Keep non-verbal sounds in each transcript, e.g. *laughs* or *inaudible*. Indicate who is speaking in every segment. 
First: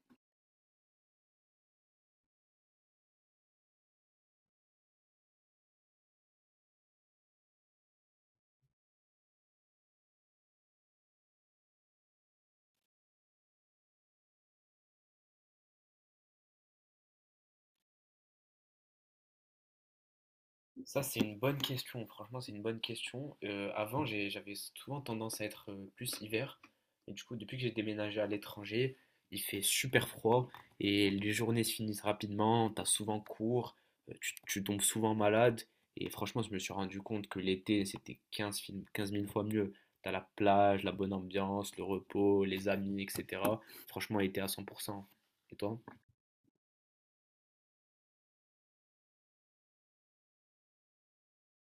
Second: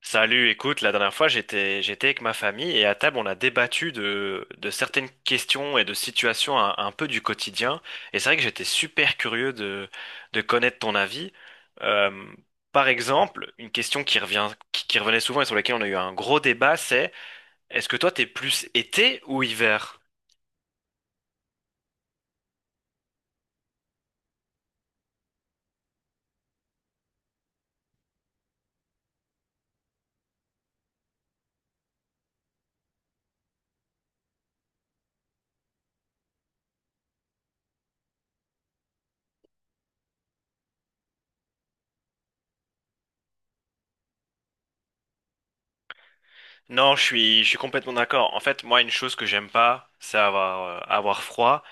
Speaker 1: Salut, écoute, la dernière fois j'étais avec ma famille et à table on a débattu de certaines questions et de situations un peu du quotidien et c'est vrai que j'étais super curieux de connaître ton avis. Euh, Par exemple, une question qui revient qui revenait souvent et sur laquelle on a eu un gros débat, c'est est-ce que toi t'es plus été ou hiver?
Speaker 2: Ça, c'est une bonne question. Franchement, c'est une bonne question. Avant, j'avais souvent tendance à être plus hiver. Et du coup, depuis que j'ai déménagé à l'étranger, il fait super froid et les journées se finissent rapidement. T'as souvent cours, tu tombes souvent malade. Et franchement, je me suis rendu compte que l'été, c'était 15 000 fois mieux. T'as la plage, la bonne ambiance, le repos, les amis, etc. Franchement, été à 100%. Et toi?
Speaker 1: Non, je suis complètement d'accord. En fait, moi une chose que j'aime pas, c'est avoir avoir froid.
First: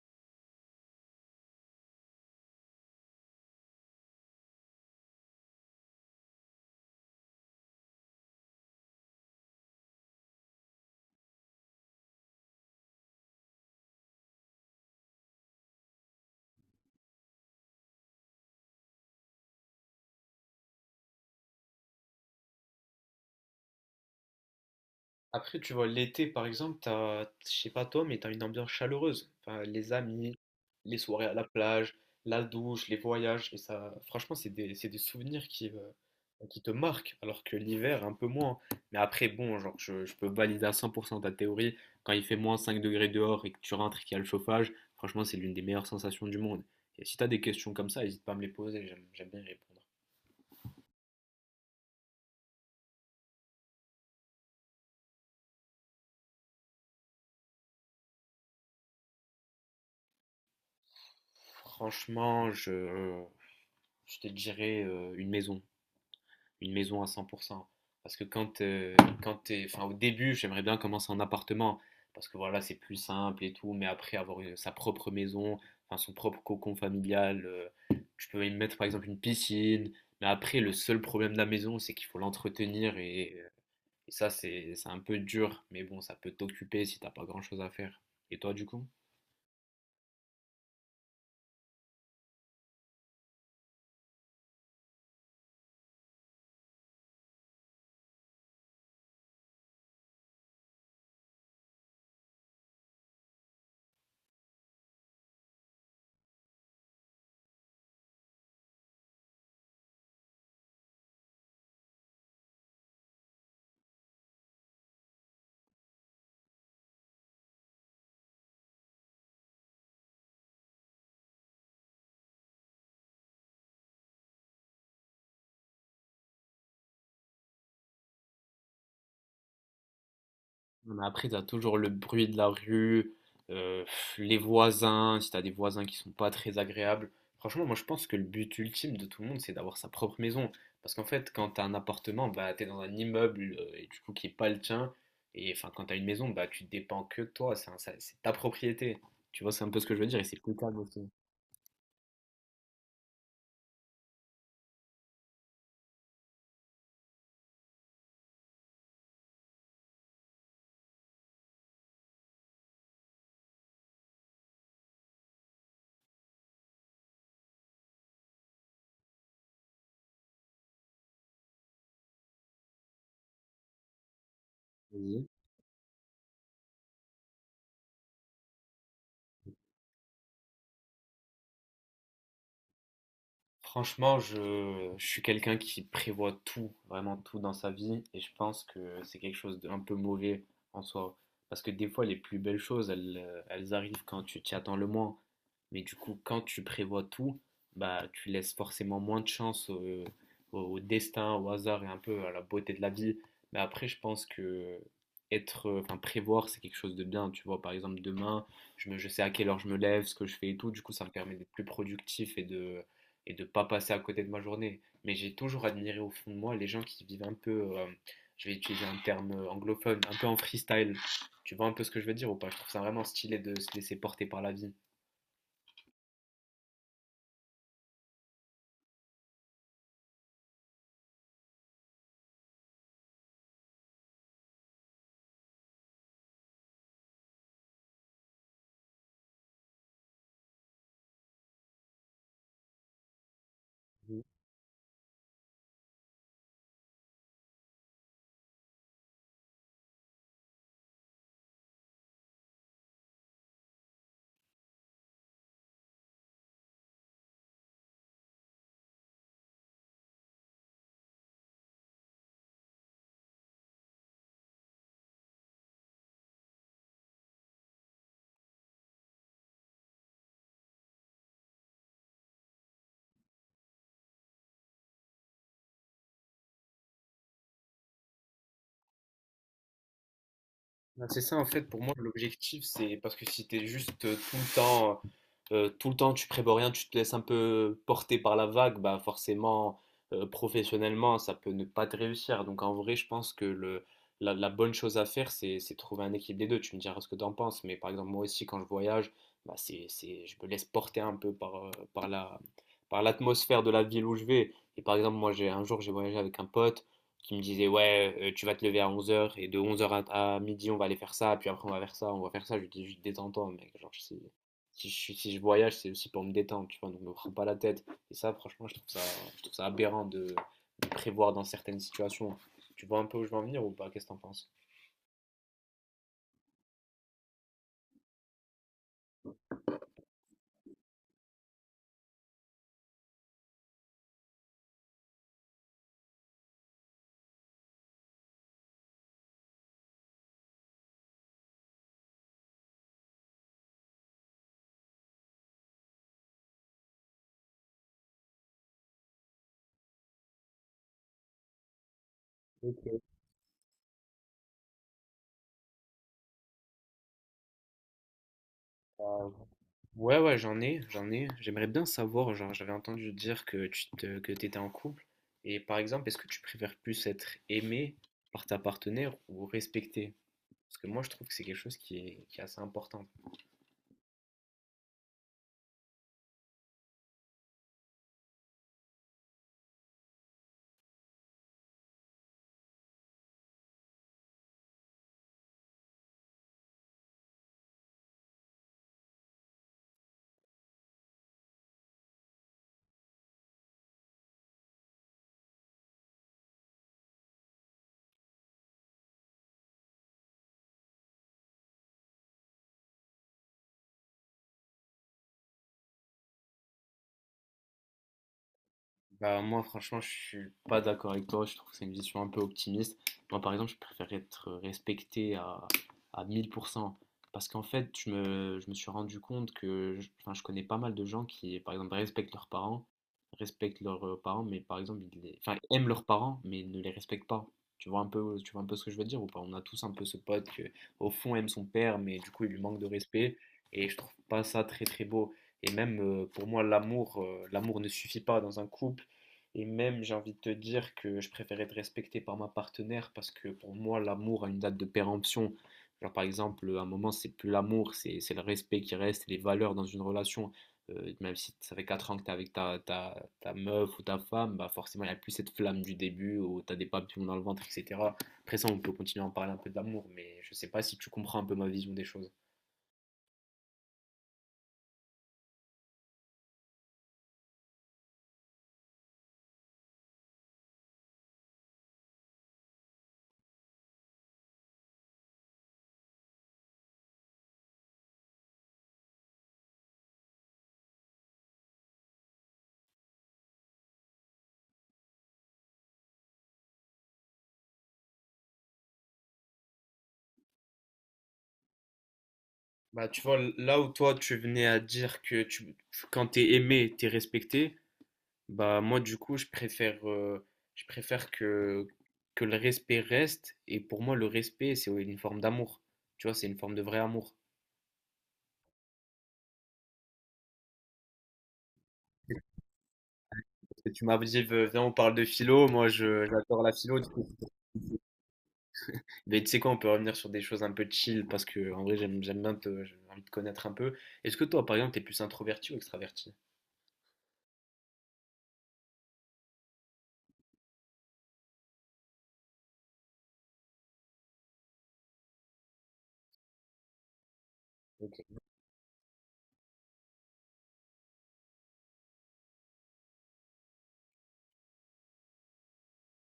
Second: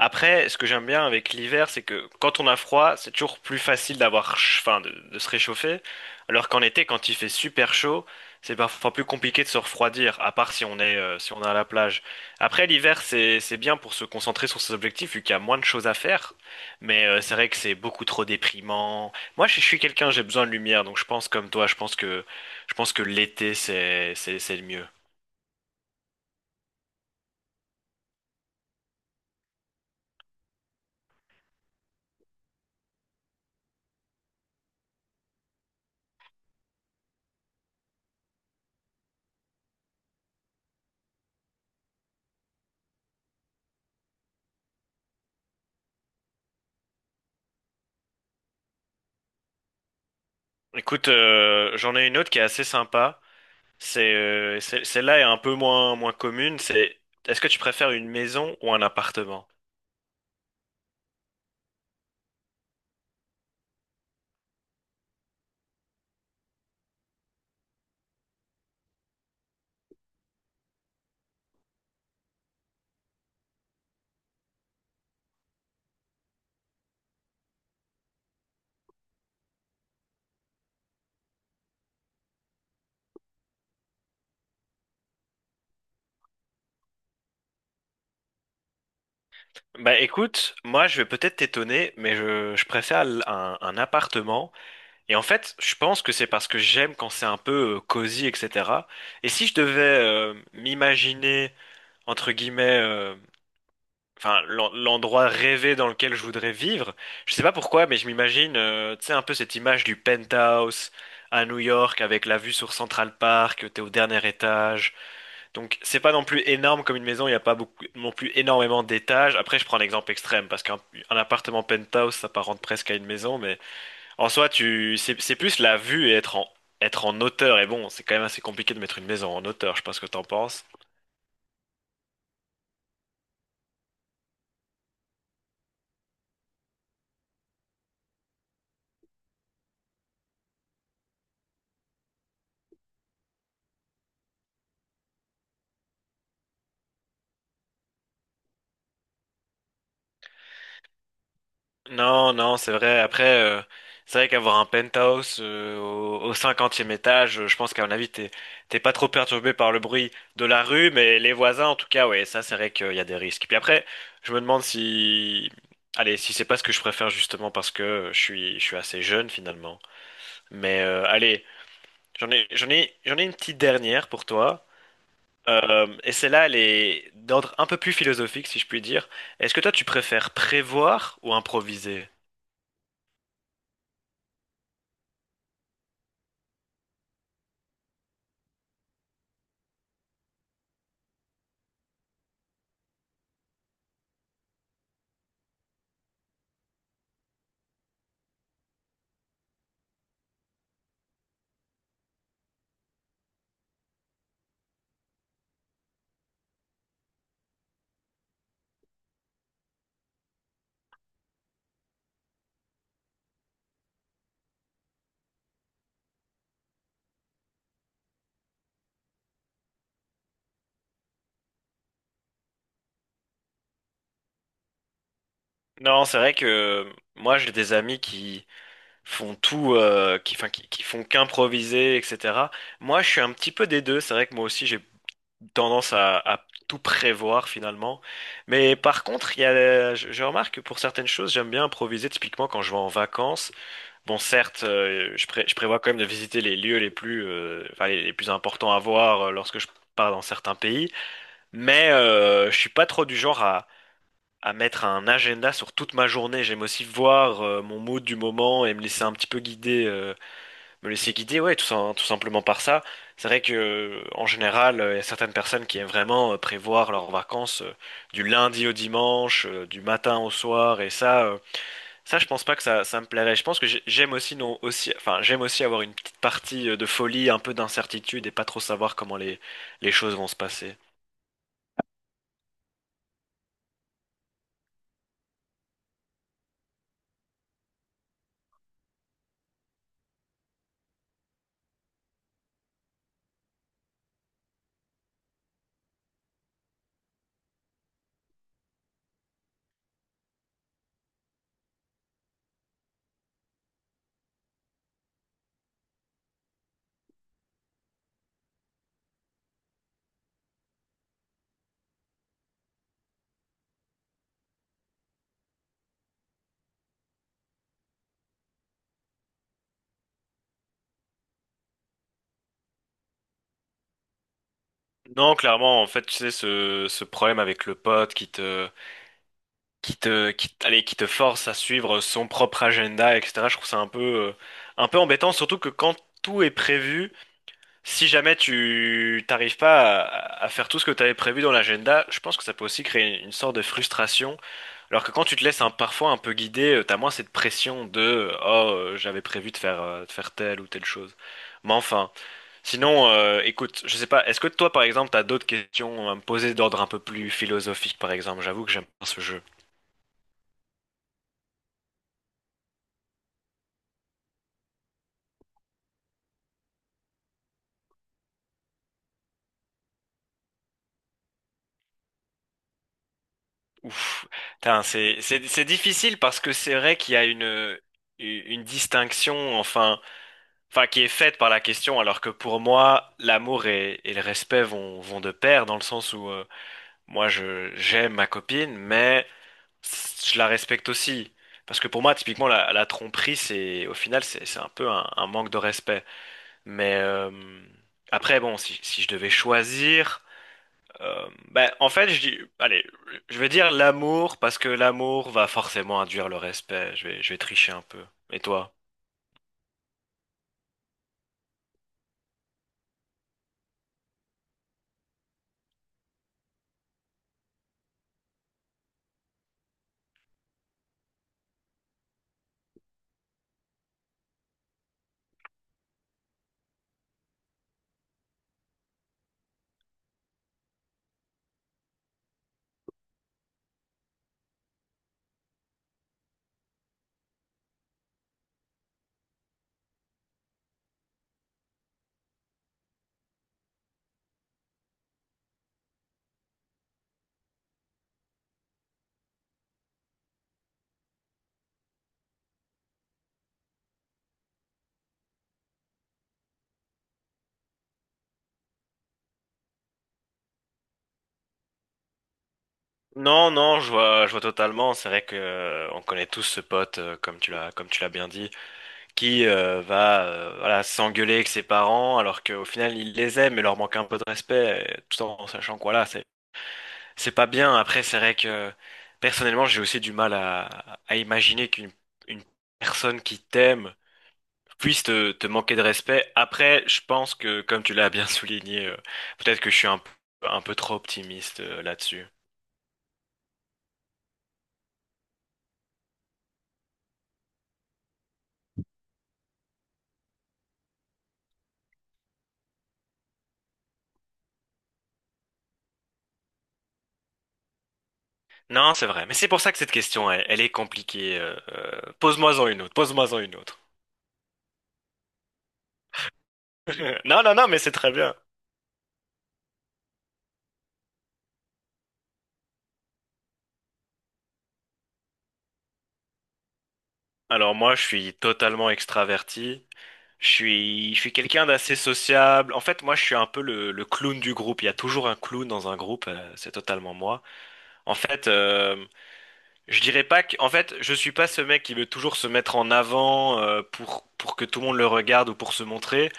Speaker 1: Après, ce que j'aime bien avec l'hiver, c'est que quand on a froid, c'est toujours plus facile d'avoir, enfin, de se réchauffer. Alors qu'en été, quand il fait super chaud, c'est parfois plus compliqué de se refroidir, à part si on est, si on est à la plage. Après, l'hiver, c'est bien pour se concentrer sur ses objectifs, vu qu'il y a moins de choses à faire. Mais c'est vrai que c'est beaucoup trop déprimant. Moi, je suis quelqu'un, j'ai besoin de lumière, donc je pense comme toi, je pense que l'été, c'est le mieux.
Speaker 2: Après, tu vois, l'été, par exemple, je sais pas toi, mais t'as une ambiance chaleureuse. Enfin, les amis, les soirées à la plage, la douche, les voyages, et ça, franchement, c'est des souvenirs qui te marquent, alors que l'hiver, un peu moins. Mais après, bon, genre, je peux valider à 100% ta théorie. Quand il fait moins 5 degrés dehors et que tu rentres et qu'il y a le chauffage, franchement, c'est l'une des meilleures sensations du monde. Et si t'as des questions comme ça, n'hésite pas à me les poser, j'aime bien y répondre.
Speaker 1: Écoute, j'en ai une autre qui est assez sympa. Celle-là est un peu moins commune. C'est, est-ce que tu préfères une maison ou un appartement?
Speaker 2: Franchement, je te dirais une maison. Une maison à 100%. Parce que quand t'es, enfin, au début, j'aimerais bien commencer en appartement. Parce que voilà, c'est plus simple et tout. Mais après, avoir sa propre maison, enfin, son propre cocon familial, tu peux y mettre par exemple une piscine. Mais après, le seul problème de la maison, c'est qu'il faut l'entretenir. Et ça, c'est un peu dur. Mais bon, ça peut t'occuper si t'as pas grand-chose à faire. Et toi, du coup?
Speaker 1: Bah écoute, moi je vais peut-être t'étonner, mais je préfère un appartement. Et en fait, je pense que c'est parce que j'aime quand c'est un peu cosy, etc. Et si je devais m'imaginer, entre guillemets, enfin l'endroit rêvé dans lequel je voudrais vivre, je sais pas pourquoi, mais je m'imagine, tu sais, un peu cette image du penthouse à New York avec la vue sur Central Park, t'es au dernier étage. Donc c'est pas non plus énorme comme une maison, il n'y a pas beaucoup, non plus énormément d'étages. Après je prends l'exemple extrême parce qu'un un appartement penthouse s'apparente presque à une maison, mais en soi tu c'est plus la vue et être en hauteur. Et bon, c'est quand même assez compliqué de mettre une maison en hauteur. Je sais pas ce que t'en penses.
Speaker 2: Mais après, t'as toujours le bruit de la rue, euh, les voisins, si t'as des voisins qui sont pas très agréables. Franchement, moi je pense que le but ultime de tout le monde, c'est d'avoir sa propre maison. Parce qu'en fait, quand t'as un appartement, bah t'es dans un immeuble et du coup qui est pas le tien. Et enfin, quand t'as une maison, bah tu dépends que de toi, c'est ta propriété. Tu vois, c'est un peu ce que je veux dire et c'est plus calme aussi.
Speaker 1: Non, non, c'est vrai. Après, c'est vrai qu'avoir un penthouse au 50e étage, je pense qu'à mon avis, t'es pas trop perturbé par le bruit de la rue, mais les voisins, en tout cas, ouais, ça, c'est vrai qu'il y a des risques. Puis après, je me demande si, allez, si c'est pas ce que je préfère justement parce que je suis assez jeune finalement. Mais allez, j'en ai une petite dernière pour toi. Et celle-là, elle est d'ordre un peu plus philosophique, si je puis dire. Est-ce que toi, tu préfères prévoir ou improviser?
Speaker 2: Franchement, je suis quelqu'un qui prévoit tout, vraiment tout dans sa vie, et je pense que c'est quelque chose d'un peu mauvais en soi. Parce que des fois, les plus belles choses, elles arrivent quand tu t'y attends le moins. Mais du coup, quand tu prévois tout, bah, tu laisses forcément moins de chance au destin, au hasard et un peu à la beauté de la vie. Mais après, je pense que enfin, prévoir, c'est quelque chose de bien. Tu vois, par exemple, demain, je sais à quelle heure je me lève, ce que je fais et tout. Du coup, ça me permet d'être plus productif et de pas passer à côté de ma journée. Mais j'ai toujours admiré au fond de moi les gens qui vivent un peu, je vais utiliser un terme anglophone, un peu en freestyle. Tu vois un peu ce que je veux dire ou pas? Je trouve ça vraiment stylé de se laisser porter par la vie.
Speaker 1: Non, c'est vrai que moi j'ai des amis qui font tout, enfin, qui font qu'improviser, etc. Moi je suis un petit peu des deux, c'est vrai que moi aussi j'ai tendance à tout prévoir finalement. Mais par contre, il y a, je remarque que pour certaines choses j'aime bien improviser, typiquement quand je vais en vacances. Bon, certes, je prévois quand même de visiter les lieux les plus, enfin, les plus importants à voir lorsque je pars dans certains pays, mais je suis pas trop du genre à mettre un agenda sur toute ma journée. J'aime aussi voir mon mood du moment et me laisser un petit peu guider, me laisser guider, ouais, tout simplement par ça. C'est vrai que en général, il y a certaines personnes qui aiment vraiment prévoir leurs vacances du lundi au dimanche, du matin au soir, et ça, je pense pas que ça me plairait. Je pense que j'aime aussi non aussi, enfin, j'aime aussi avoir une petite partie de folie, un peu d'incertitude et pas trop savoir comment les choses vont se passer.
Speaker 2: Ben, c'est ça en fait pour moi l'objectif, c'est parce que si t'es juste tout le temps tu prévois rien, tu te laisses un peu porter par la vague, bah forcément professionnellement ça peut ne pas te réussir. Donc en vrai je pense que la bonne chose à faire, c'est trouver un équilibre des deux. Tu me diras ce que t'en penses, mais par exemple moi aussi quand je voyage, bah c'est je me laisse porter un peu par par la par l'atmosphère de la ville où je vais. Et par exemple, moi j'ai un jour j'ai voyagé avec un pote qui me disait ouais, tu vas te lever à 11 heures et de 11 heures à midi on va aller faire ça, puis après on va faire ça, on va faire ça. Je lui dis, juste détends-toi mec, genre, si si je voyage c'est aussi pour me détendre, tu vois, donc me prends pas la tête. Et ça, franchement, je trouve ça aberrant de prévoir dans certaines situations. Tu vois un peu où je veux en venir ou pas? Qu'est-ce que t'en penses?
Speaker 1: Non, clairement, en fait, tu sais, ce problème avec le pote allez, qui te force à suivre son propre agenda, etc. Je trouve ça un peu embêtant, surtout que quand tout est prévu, si jamais tu t'arrives pas à faire tout ce que tu avais prévu dans l'agenda, je pense que ça peut aussi créer une, sorte de frustration. Alors que quand tu te laisses un, parfois un peu guider, t'as moins cette pression de j'avais prévu de faire telle ou telle chose. Mais enfin,
Speaker 2: Ok,
Speaker 1: sinon, écoute, je sais pas, est-ce que toi par exemple t'as d'autres questions à me poser d'ordre un peu plus philosophique par exemple? J'avoue que j'aime pas ce
Speaker 2: ça-
Speaker 1: jeu.
Speaker 2: ouais, ouais, j'aimerais bien savoir, genre, j'avais entendu dire que que t'étais en couple. Et par exemple, est-ce que tu préfères plus être aimé par ta partenaire ou respecté? Parce que moi, je trouve que c'est quelque chose qui est assez important.
Speaker 1: Ouf, putain, c'est difficile parce que c'est vrai qu'il y a une distinction enfin qui est faite par la question alors que pour moi l'amour et le respect vont de pair dans le sens où moi je j'aime ma copine mais je la respecte aussi parce que pour moi typiquement la tromperie c'est au final c'est un peu un manque de respect mais après bon si je devais choisir en fait, je dis, allez, je vais dire l'amour parce que l'amour va forcément induire le respect. Je vais tricher un peu. Et toi?
Speaker 2: Bah, moi, franchement, je suis pas d'accord avec toi. Je trouve que c'est une vision un peu optimiste. Moi, par exemple, je préfère être respecté à 1000%. Parce qu'en fait, je me suis rendu compte que je connais pas mal de gens qui, par exemple, respectent leurs parents, mais par exemple, enfin, aiment leurs parents, mais ne les respectent pas. Tu vois un peu ce que je veux dire ou pas? On a tous un peu ce pote que, au fond, aime son père, mais du coup, il lui manque de respect. Et je trouve pas ça très, très beau. Et même pour moi, l'amour ne suffit pas dans un couple. Et même, j'ai envie de te dire que je préfère être respecté par ma partenaire parce que pour moi, l'amour a une date de péremption. Genre, par exemple, à un moment, c'est plus l'amour, c'est le respect qui reste, les valeurs dans une relation. Même si ça fait 4 ans que t'es avec ta meuf ou ta femme, bah forcément, il n'y a plus cette flamme du début où t'as des papillons dans le ventre, etc. Après ça, on peut continuer à en parler un peu d'amour, mais je sais pas si tu comprends un peu ma vision des choses.
Speaker 1: Non, non, je vois totalement. C'est vrai que on connaît tous ce pote, comme tu l'as bien dit, qui voilà, s'engueuler avec ses parents alors qu'au final il les aime et leur manque un peu de respect, tout en sachant que voilà, c'est pas bien. Après, c'est vrai que personnellement, j'ai aussi du mal à imaginer qu'une une personne qui t'aime puisse te manquer de respect. Après, je pense que, comme tu l'as bien *laughs* souligné, peut-être que je suis un peu trop optimiste là-dessus.
Speaker 2: Bah, tu vois, là où toi, tu venais à dire que, tu, quand t'es aimé, t'es respecté, bah moi du coup je préfère que le respect reste, et pour moi le respect c'est une forme d'amour. Tu vois, c'est une forme de vrai amour.
Speaker 1: Non, c'est vrai. Mais c'est pour ça que cette question, elle est compliquée. Pose-moi-en une autre. Pose-moi-en une autre.
Speaker 2: Parce que tu m'as dit, viens on parle de philo, moi je j'adore la philo du
Speaker 1: *laughs*
Speaker 2: coup.
Speaker 1: Non, non, non, mais c'est très bien.
Speaker 2: Mais tu sais quoi, on peut revenir sur des choses un peu chill, parce que en vrai j'aime bien te j'ai envie de connaître un peu. Est-ce que toi par exemple t'es plus introverti ou extraverti?
Speaker 1: Alors moi, je suis totalement extraverti. Je suis quelqu'un d'assez sociable. En fait, moi, je suis un peu le clown du groupe. Il y a toujours un clown dans un groupe. C'est totalement moi. En
Speaker 2: Ok.
Speaker 1: fait, euh, Je dirais pas que, en fait, je suis pas ce mec qui veut toujours se mettre en avant pour que tout le monde le regarde ou pour se montrer.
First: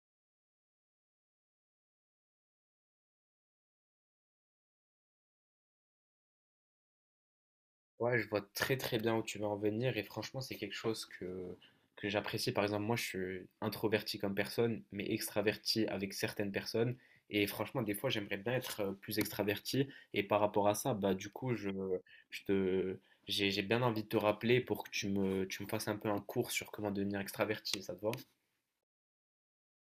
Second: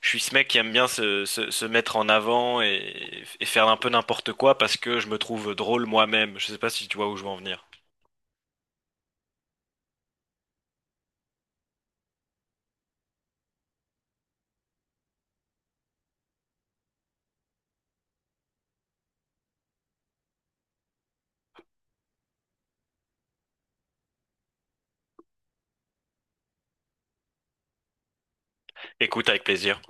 Speaker 1: Je suis ce mec qui aime bien se mettre en avant et faire un peu n'importe quoi parce que je me trouve drôle moi-même. Je sais pas si tu vois où je veux en venir.
Speaker 2: Ouais, je vois très très bien où tu veux en venir, et franchement, c'est quelque chose que j'apprécie. Par exemple, moi, je suis introverti comme personne, mais extraverti avec certaines personnes. Et franchement, des fois, j'aimerais bien être plus extraverti. Et par rapport à ça, bah, du coup, je te, j'ai bien envie de te rappeler pour que tu me fasses un peu un cours sur comment devenir extraverti. Ça te va?
Speaker 1: Écoute avec plaisir.